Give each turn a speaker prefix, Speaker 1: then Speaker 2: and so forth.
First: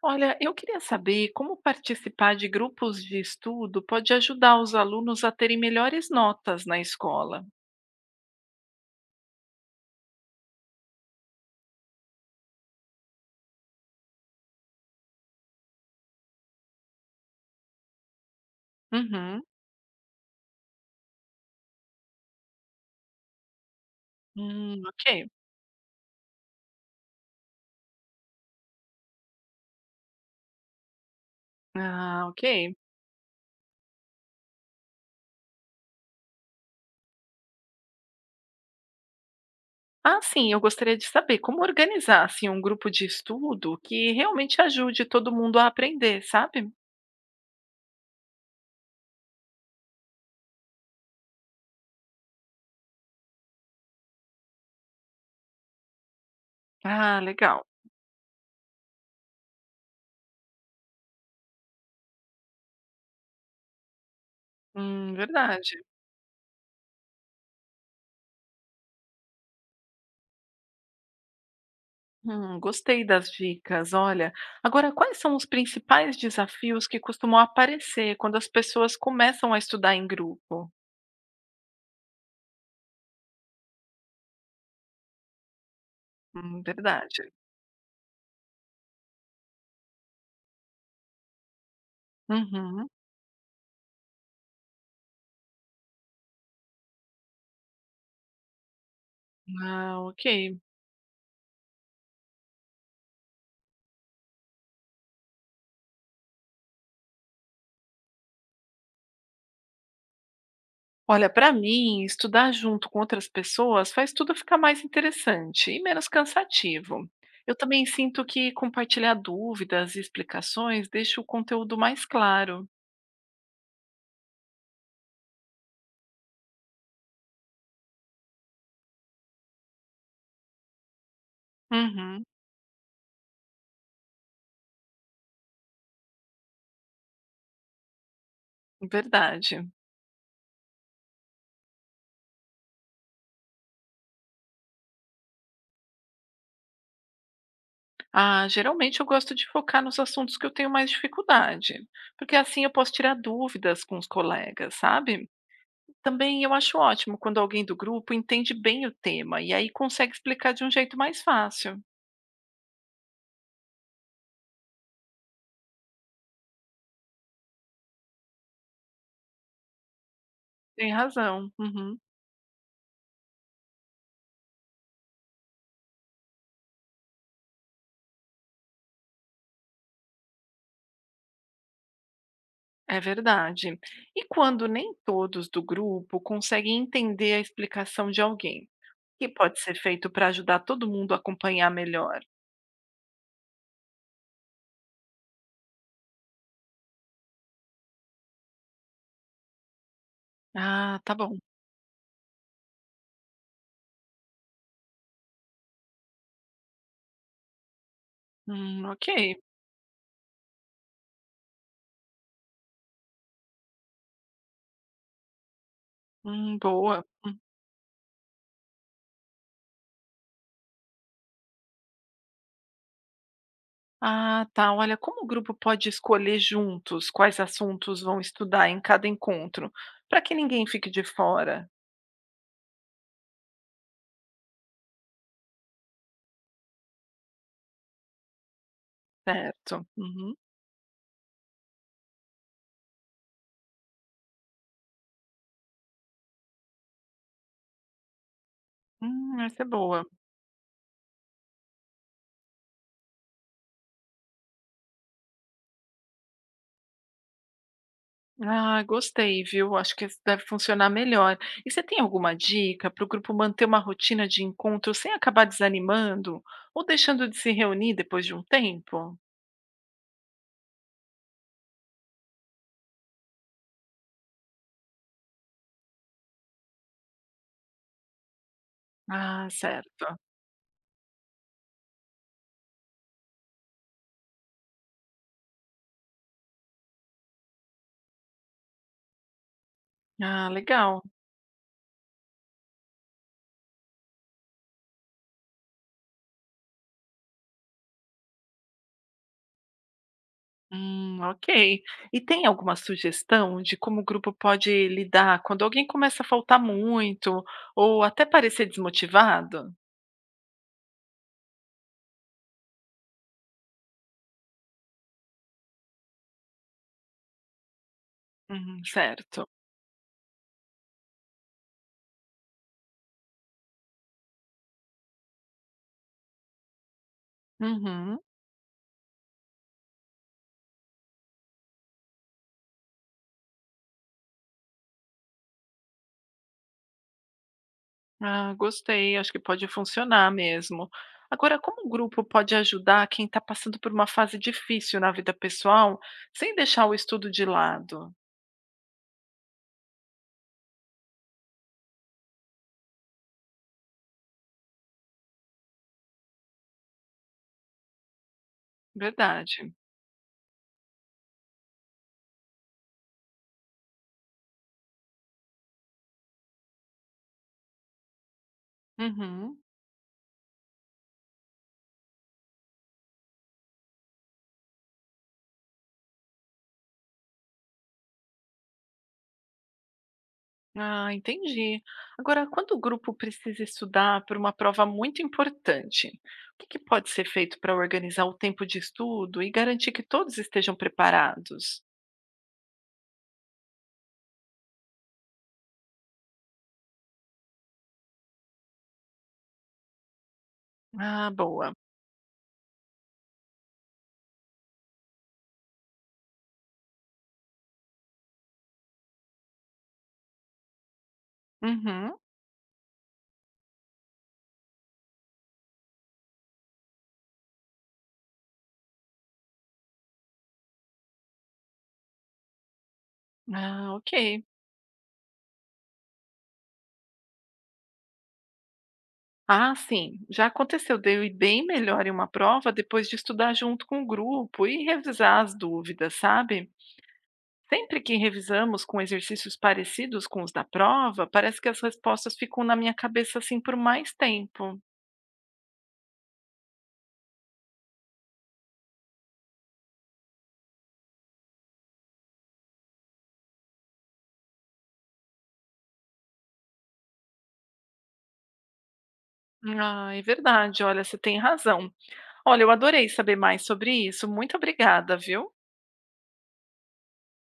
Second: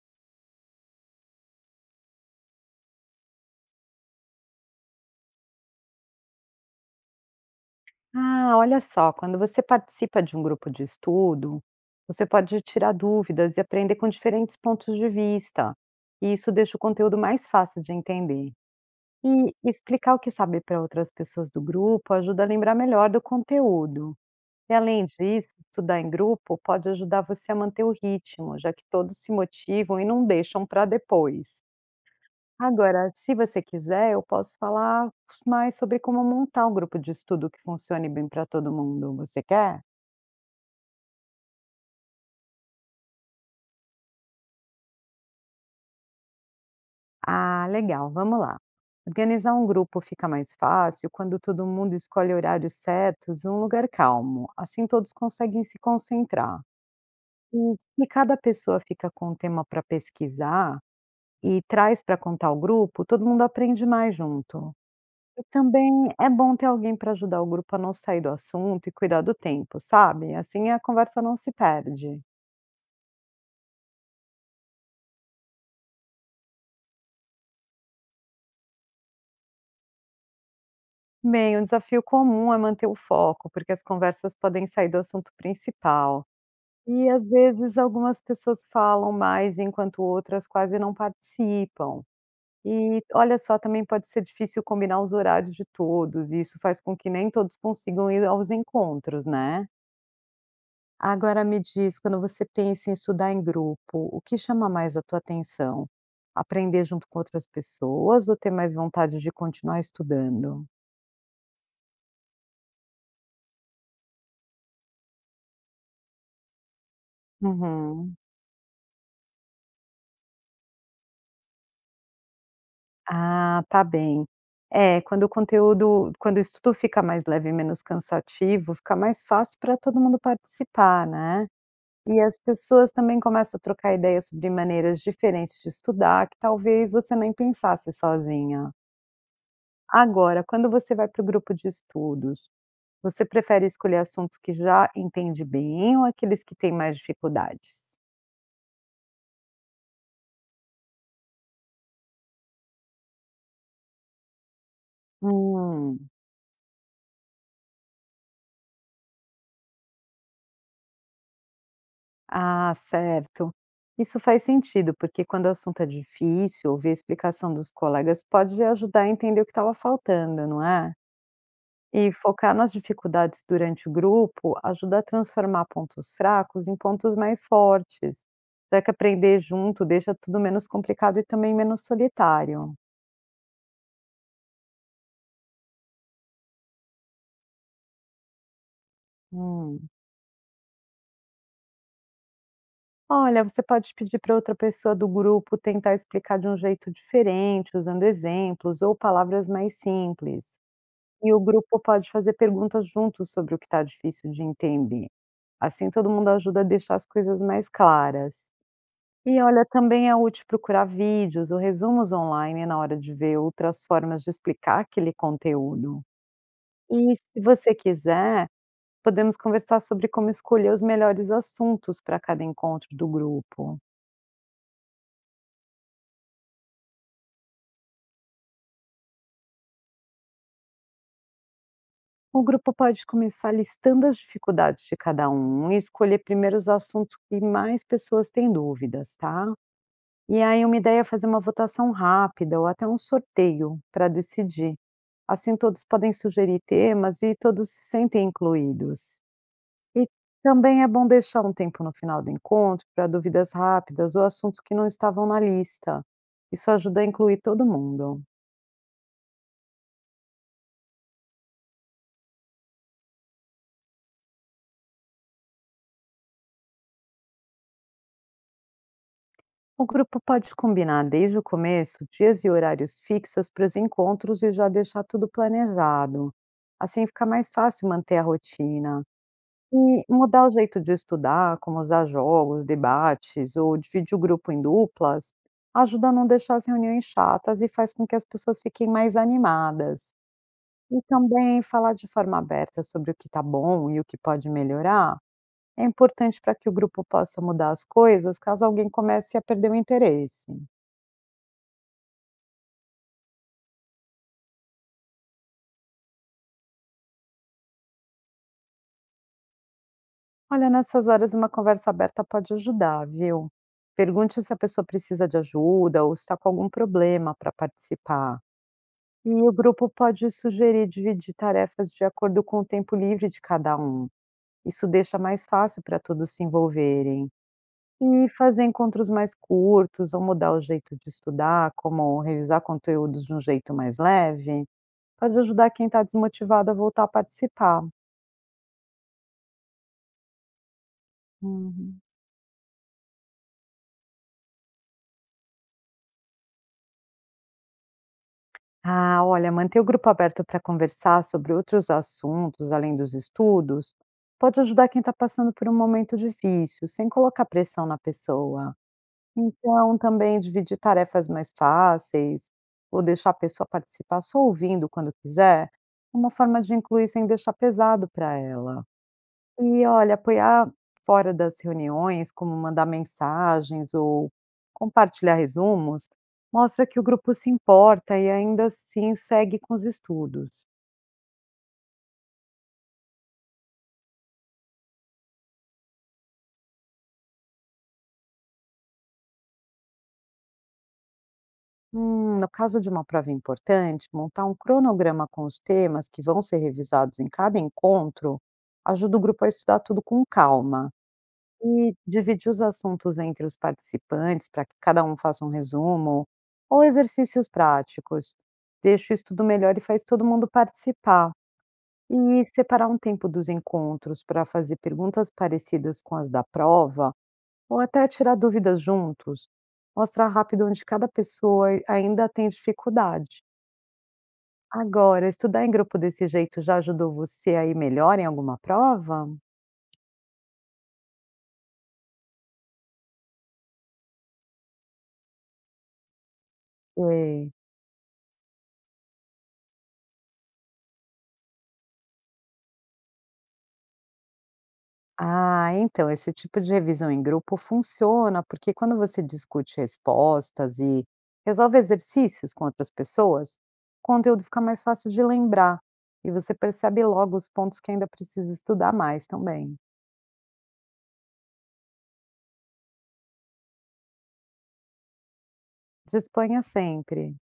Speaker 1: Olha, eu queria saber como participar de grupos de estudo pode ajudar os alunos a terem melhores notas na escola.
Speaker 2: Ah, olha só, quando você participa de um grupo de estudo, você pode tirar dúvidas e aprender com diferentes pontos de vista. E isso deixa o conteúdo mais fácil de entender.
Speaker 1: Uhum.
Speaker 2: E explicar o que sabe para outras pessoas do grupo ajuda a lembrar melhor do conteúdo. E além
Speaker 1: Ok.
Speaker 2: disso, estudar em grupo pode ajudar você a manter o ritmo, já que todos se motivam e não deixam para depois.
Speaker 1: Ah, ok.
Speaker 2: Agora, se você quiser, eu posso falar mais sobre como montar um grupo de estudo que funcione bem para todo mundo. Você quer?
Speaker 1: Ah, sim, eu gostaria de saber como organizar assim, um grupo de estudo que realmente ajude todo mundo a aprender, sabe?
Speaker 2: Ah, legal, vamos lá. Organizar um grupo fica mais fácil quando todo mundo escolhe horários certos e um lugar calmo. Assim todos conseguem se concentrar.
Speaker 1: Ah, legal.
Speaker 2: E se cada pessoa fica com um tema para pesquisar e traz para contar ao grupo, todo mundo aprende mais junto. E
Speaker 1: Verdade.
Speaker 2: também é bom ter alguém para ajudar o grupo a não sair do assunto e cuidar do tempo, sabe? Assim a conversa não se perde.
Speaker 1: Gostei das dicas. Olha, agora quais são os principais desafios que costumam aparecer quando as pessoas começam a estudar em grupo?
Speaker 2: Bem, um desafio comum é manter o foco, porque as conversas podem sair do assunto principal. E às
Speaker 1: Verdade.
Speaker 2: vezes algumas pessoas falam mais enquanto outras quase não participam.
Speaker 1: Uhum.
Speaker 2: E olha só, também pode ser difícil combinar os horários de todos, e isso faz com que nem todos consigam ir aos encontros, né?
Speaker 1: Ah, ok.
Speaker 2: Agora me diz, quando você pensa em estudar em grupo, o que chama mais a tua atenção? Aprender junto com outras pessoas ou ter mais vontade de continuar estudando?
Speaker 1: Olha, para mim, estudar junto com outras pessoas faz tudo ficar mais interessante e menos cansativo. Eu também
Speaker 2: Uhum.
Speaker 1: sinto que compartilhar dúvidas e explicações deixa o conteúdo mais claro.
Speaker 2: Ah, tá bem. É, quando o estudo fica mais leve e menos cansativo, fica mais fácil para todo mundo participar, né? E
Speaker 1: Uhum,
Speaker 2: as pessoas também começam a trocar ideias sobre maneiras diferentes de estudar, que talvez você nem pensasse sozinha.
Speaker 1: verdade.
Speaker 2: Agora, quando você vai para o grupo de estudos, você prefere escolher assuntos que já entende bem ou aqueles que têm mais dificuldades?
Speaker 1: Ah, geralmente eu gosto de focar nos assuntos que eu tenho mais dificuldade, porque assim eu posso tirar dúvidas com os colegas, sabe?
Speaker 2: Hum,
Speaker 1: Também eu acho ótimo quando alguém do grupo entende bem o tema e aí consegue explicar de um jeito mais fácil.
Speaker 2: ah, certo. Isso faz sentido, porque quando o assunto é difícil, ouvir a explicação dos colegas pode ajudar a entender o que estava faltando, não
Speaker 1: Tem
Speaker 2: é?
Speaker 1: razão. Uhum.
Speaker 2: E focar nas dificuldades durante o grupo ajuda a transformar pontos fracos em pontos mais fortes, já que aprender junto deixa tudo menos complicado e também menos solitário.
Speaker 1: É verdade. E quando nem todos do grupo conseguem entender a explicação de alguém, o que pode ser
Speaker 2: Hum.
Speaker 1: feito para ajudar todo mundo a acompanhar melhor?
Speaker 2: Olha, você pode pedir para outra pessoa do grupo tentar explicar de um jeito diferente, usando exemplos ou palavras mais simples.
Speaker 1: Ah, tá
Speaker 2: E
Speaker 1: bom.
Speaker 2: o grupo pode fazer perguntas juntos sobre o que está difícil de entender. Assim, todo mundo ajuda a deixar as coisas mais claras.
Speaker 1: Ok.
Speaker 2: E olha, também é útil procurar vídeos ou resumos online na hora de ver outras formas de explicar aquele conteúdo.
Speaker 1: Boa.
Speaker 2: E
Speaker 1: Hum.
Speaker 2: se você quiser, podemos conversar sobre como escolher os melhores assuntos para cada encontro do grupo.
Speaker 1: Ah, tá. Olha, como o grupo pode escolher juntos quais assuntos vão estudar em cada encontro, para que ninguém fique de fora,
Speaker 2: O grupo pode começar listando as dificuldades de cada um e escolher primeiro os assuntos que mais pessoas têm dúvidas, tá?
Speaker 1: certo? Uhum.
Speaker 2: E aí, uma ideia é fazer uma votação rápida ou até um sorteio para decidir. Assim, todos podem sugerir temas e todos se sentem incluídos.
Speaker 1: Essa é boa.
Speaker 2: E também é bom deixar um tempo no final do encontro para dúvidas rápidas ou assuntos que não estavam na lista. Isso ajuda a incluir todo mundo.
Speaker 1: Ah, gostei, viu? Acho que esse deve funcionar melhor. E você tem alguma dica para o grupo manter uma rotina de encontro sem acabar desanimando ou deixando de se reunir depois de um tempo?
Speaker 2: O grupo pode combinar desde o começo dias e horários fixos para os encontros e já deixar tudo planejado. Assim fica mais fácil manter a rotina.
Speaker 1: Ah,
Speaker 2: E
Speaker 1: certo.
Speaker 2: mudar o jeito de estudar, como usar jogos, debates ou dividir o grupo em duplas, ajuda a não deixar as reuniões chatas e faz com que as pessoas fiquem mais animadas.
Speaker 1: Ah,
Speaker 2: E
Speaker 1: legal.
Speaker 2: também falar de forma aberta sobre o que está bom e o que pode melhorar é importante para que o grupo possa mudar as coisas caso alguém comece a perder o interesse.
Speaker 1: Ok. E tem alguma sugestão de como o grupo pode lidar quando alguém começa a faltar muito ou até parecer desmotivado?
Speaker 2: Olha, nessas horas uma conversa aberta pode ajudar, viu? Pergunte se a pessoa precisa de ajuda ou está com algum problema para participar.
Speaker 1: Uhum,
Speaker 2: E
Speaker 1: certo.
Speaker 2: o grupo pode sugerir dividir tarefas de acordo com o tempo livre de cada um. Isso deixa mais fácil para todos se envolverem.
Speaker 1: Uhum.
Speaker 2: E fazer encontros mais curtos ou mudar o jeito de estudar, como revisar conteúdos de um jeito mais leve, pode ajudar quem está desmotivado a voltar a participar.
Speaker 1: Ah, gostei, acho que pode funcionar mesmo. Agora, como o
Speaker 2: Uhum.
Speaker 1: grupo pode ajudar quem está passando por uma fase difícil na vida pessoal, sem deixar o estudo de lado?
Speaker 2: Ah, olha, manter o grupo aberto para conversar sobre outros assuntos além dos estudos pode ajudar quem está passando por um momento difícil, sem colocar pressão na pessoa.
Speaker 1: Verdade.
Speaker 2: Então, também dividir tarefas mais fáceis ou deixar a pessoa participar só ouvindo quando quiser, é uma forma de incluir sem deixar pesado para ela.
Speaker 1: Uhum.
Speaker 2: E olha, apoiar fora das reuniões, como mandar mensagens ou compartilhar resumos, mostra que o grupo se importa e ainda assim segue com os estudos.
Speaker 1: Ah, entendi. Agora, quando o grupo precisa estudar para uma prova muito importante, o que pode ser feito para organizar o tempo de estudo e garantir que todos estejam preparados?
Speaker 2: No caso de uma prova importante, montar um cronograma com os temas que vão ser revisados em cada encontro ajuda o grupo a estudar tudo com calma.
Speaker 1: Ah, boa.
Speaker 2: E dividir os assuntos entre os participantes para que cada um faça um resumo, ou exercícios práticos. Deixa o estudo melhor e faz todo mundo participar.
Speaker 1: Uhum.
Speaker 2: E separar um tempo dos encontros para fazer perguntas parecidas com as da prova, ou até tirar dúvidas juntos, mostra rápido onde cada pessoa ainda tem dificuldade.
Speaker 1: Ah, ok.
Speaker 2: Agora, estudar em grupo desse jeito já ajudou você a ir melhor em alguma prova?
Speaker 1: Ah, sim. Já aconteceu de eu ir bem melhor em uma prova depois de estudar junto com o grupo e revisar as dúvidas, sabe?
Speaker 2: É.
Speaker 1: Sempre que revisamos com exercícios parecidos com os da prova, parece que as respostas ficam na minha cabeça assim por mais tempo.
Speaker 2: Ah, então, esse tipo de revisão em grupo funciona, porque quando você discute respostas e resolve exercícios com outras pessoas, o conteúdo fica mais fácil de lembrar e você percebe logo os pontos que ainda precisa estudar mais também.
Speaker 1: Ah, é verdade. Olha, você tem razão. Olha, eu adorei saber mais sobre isso. Muito obrigada, viu?
Speaker 2: Disponha sempre.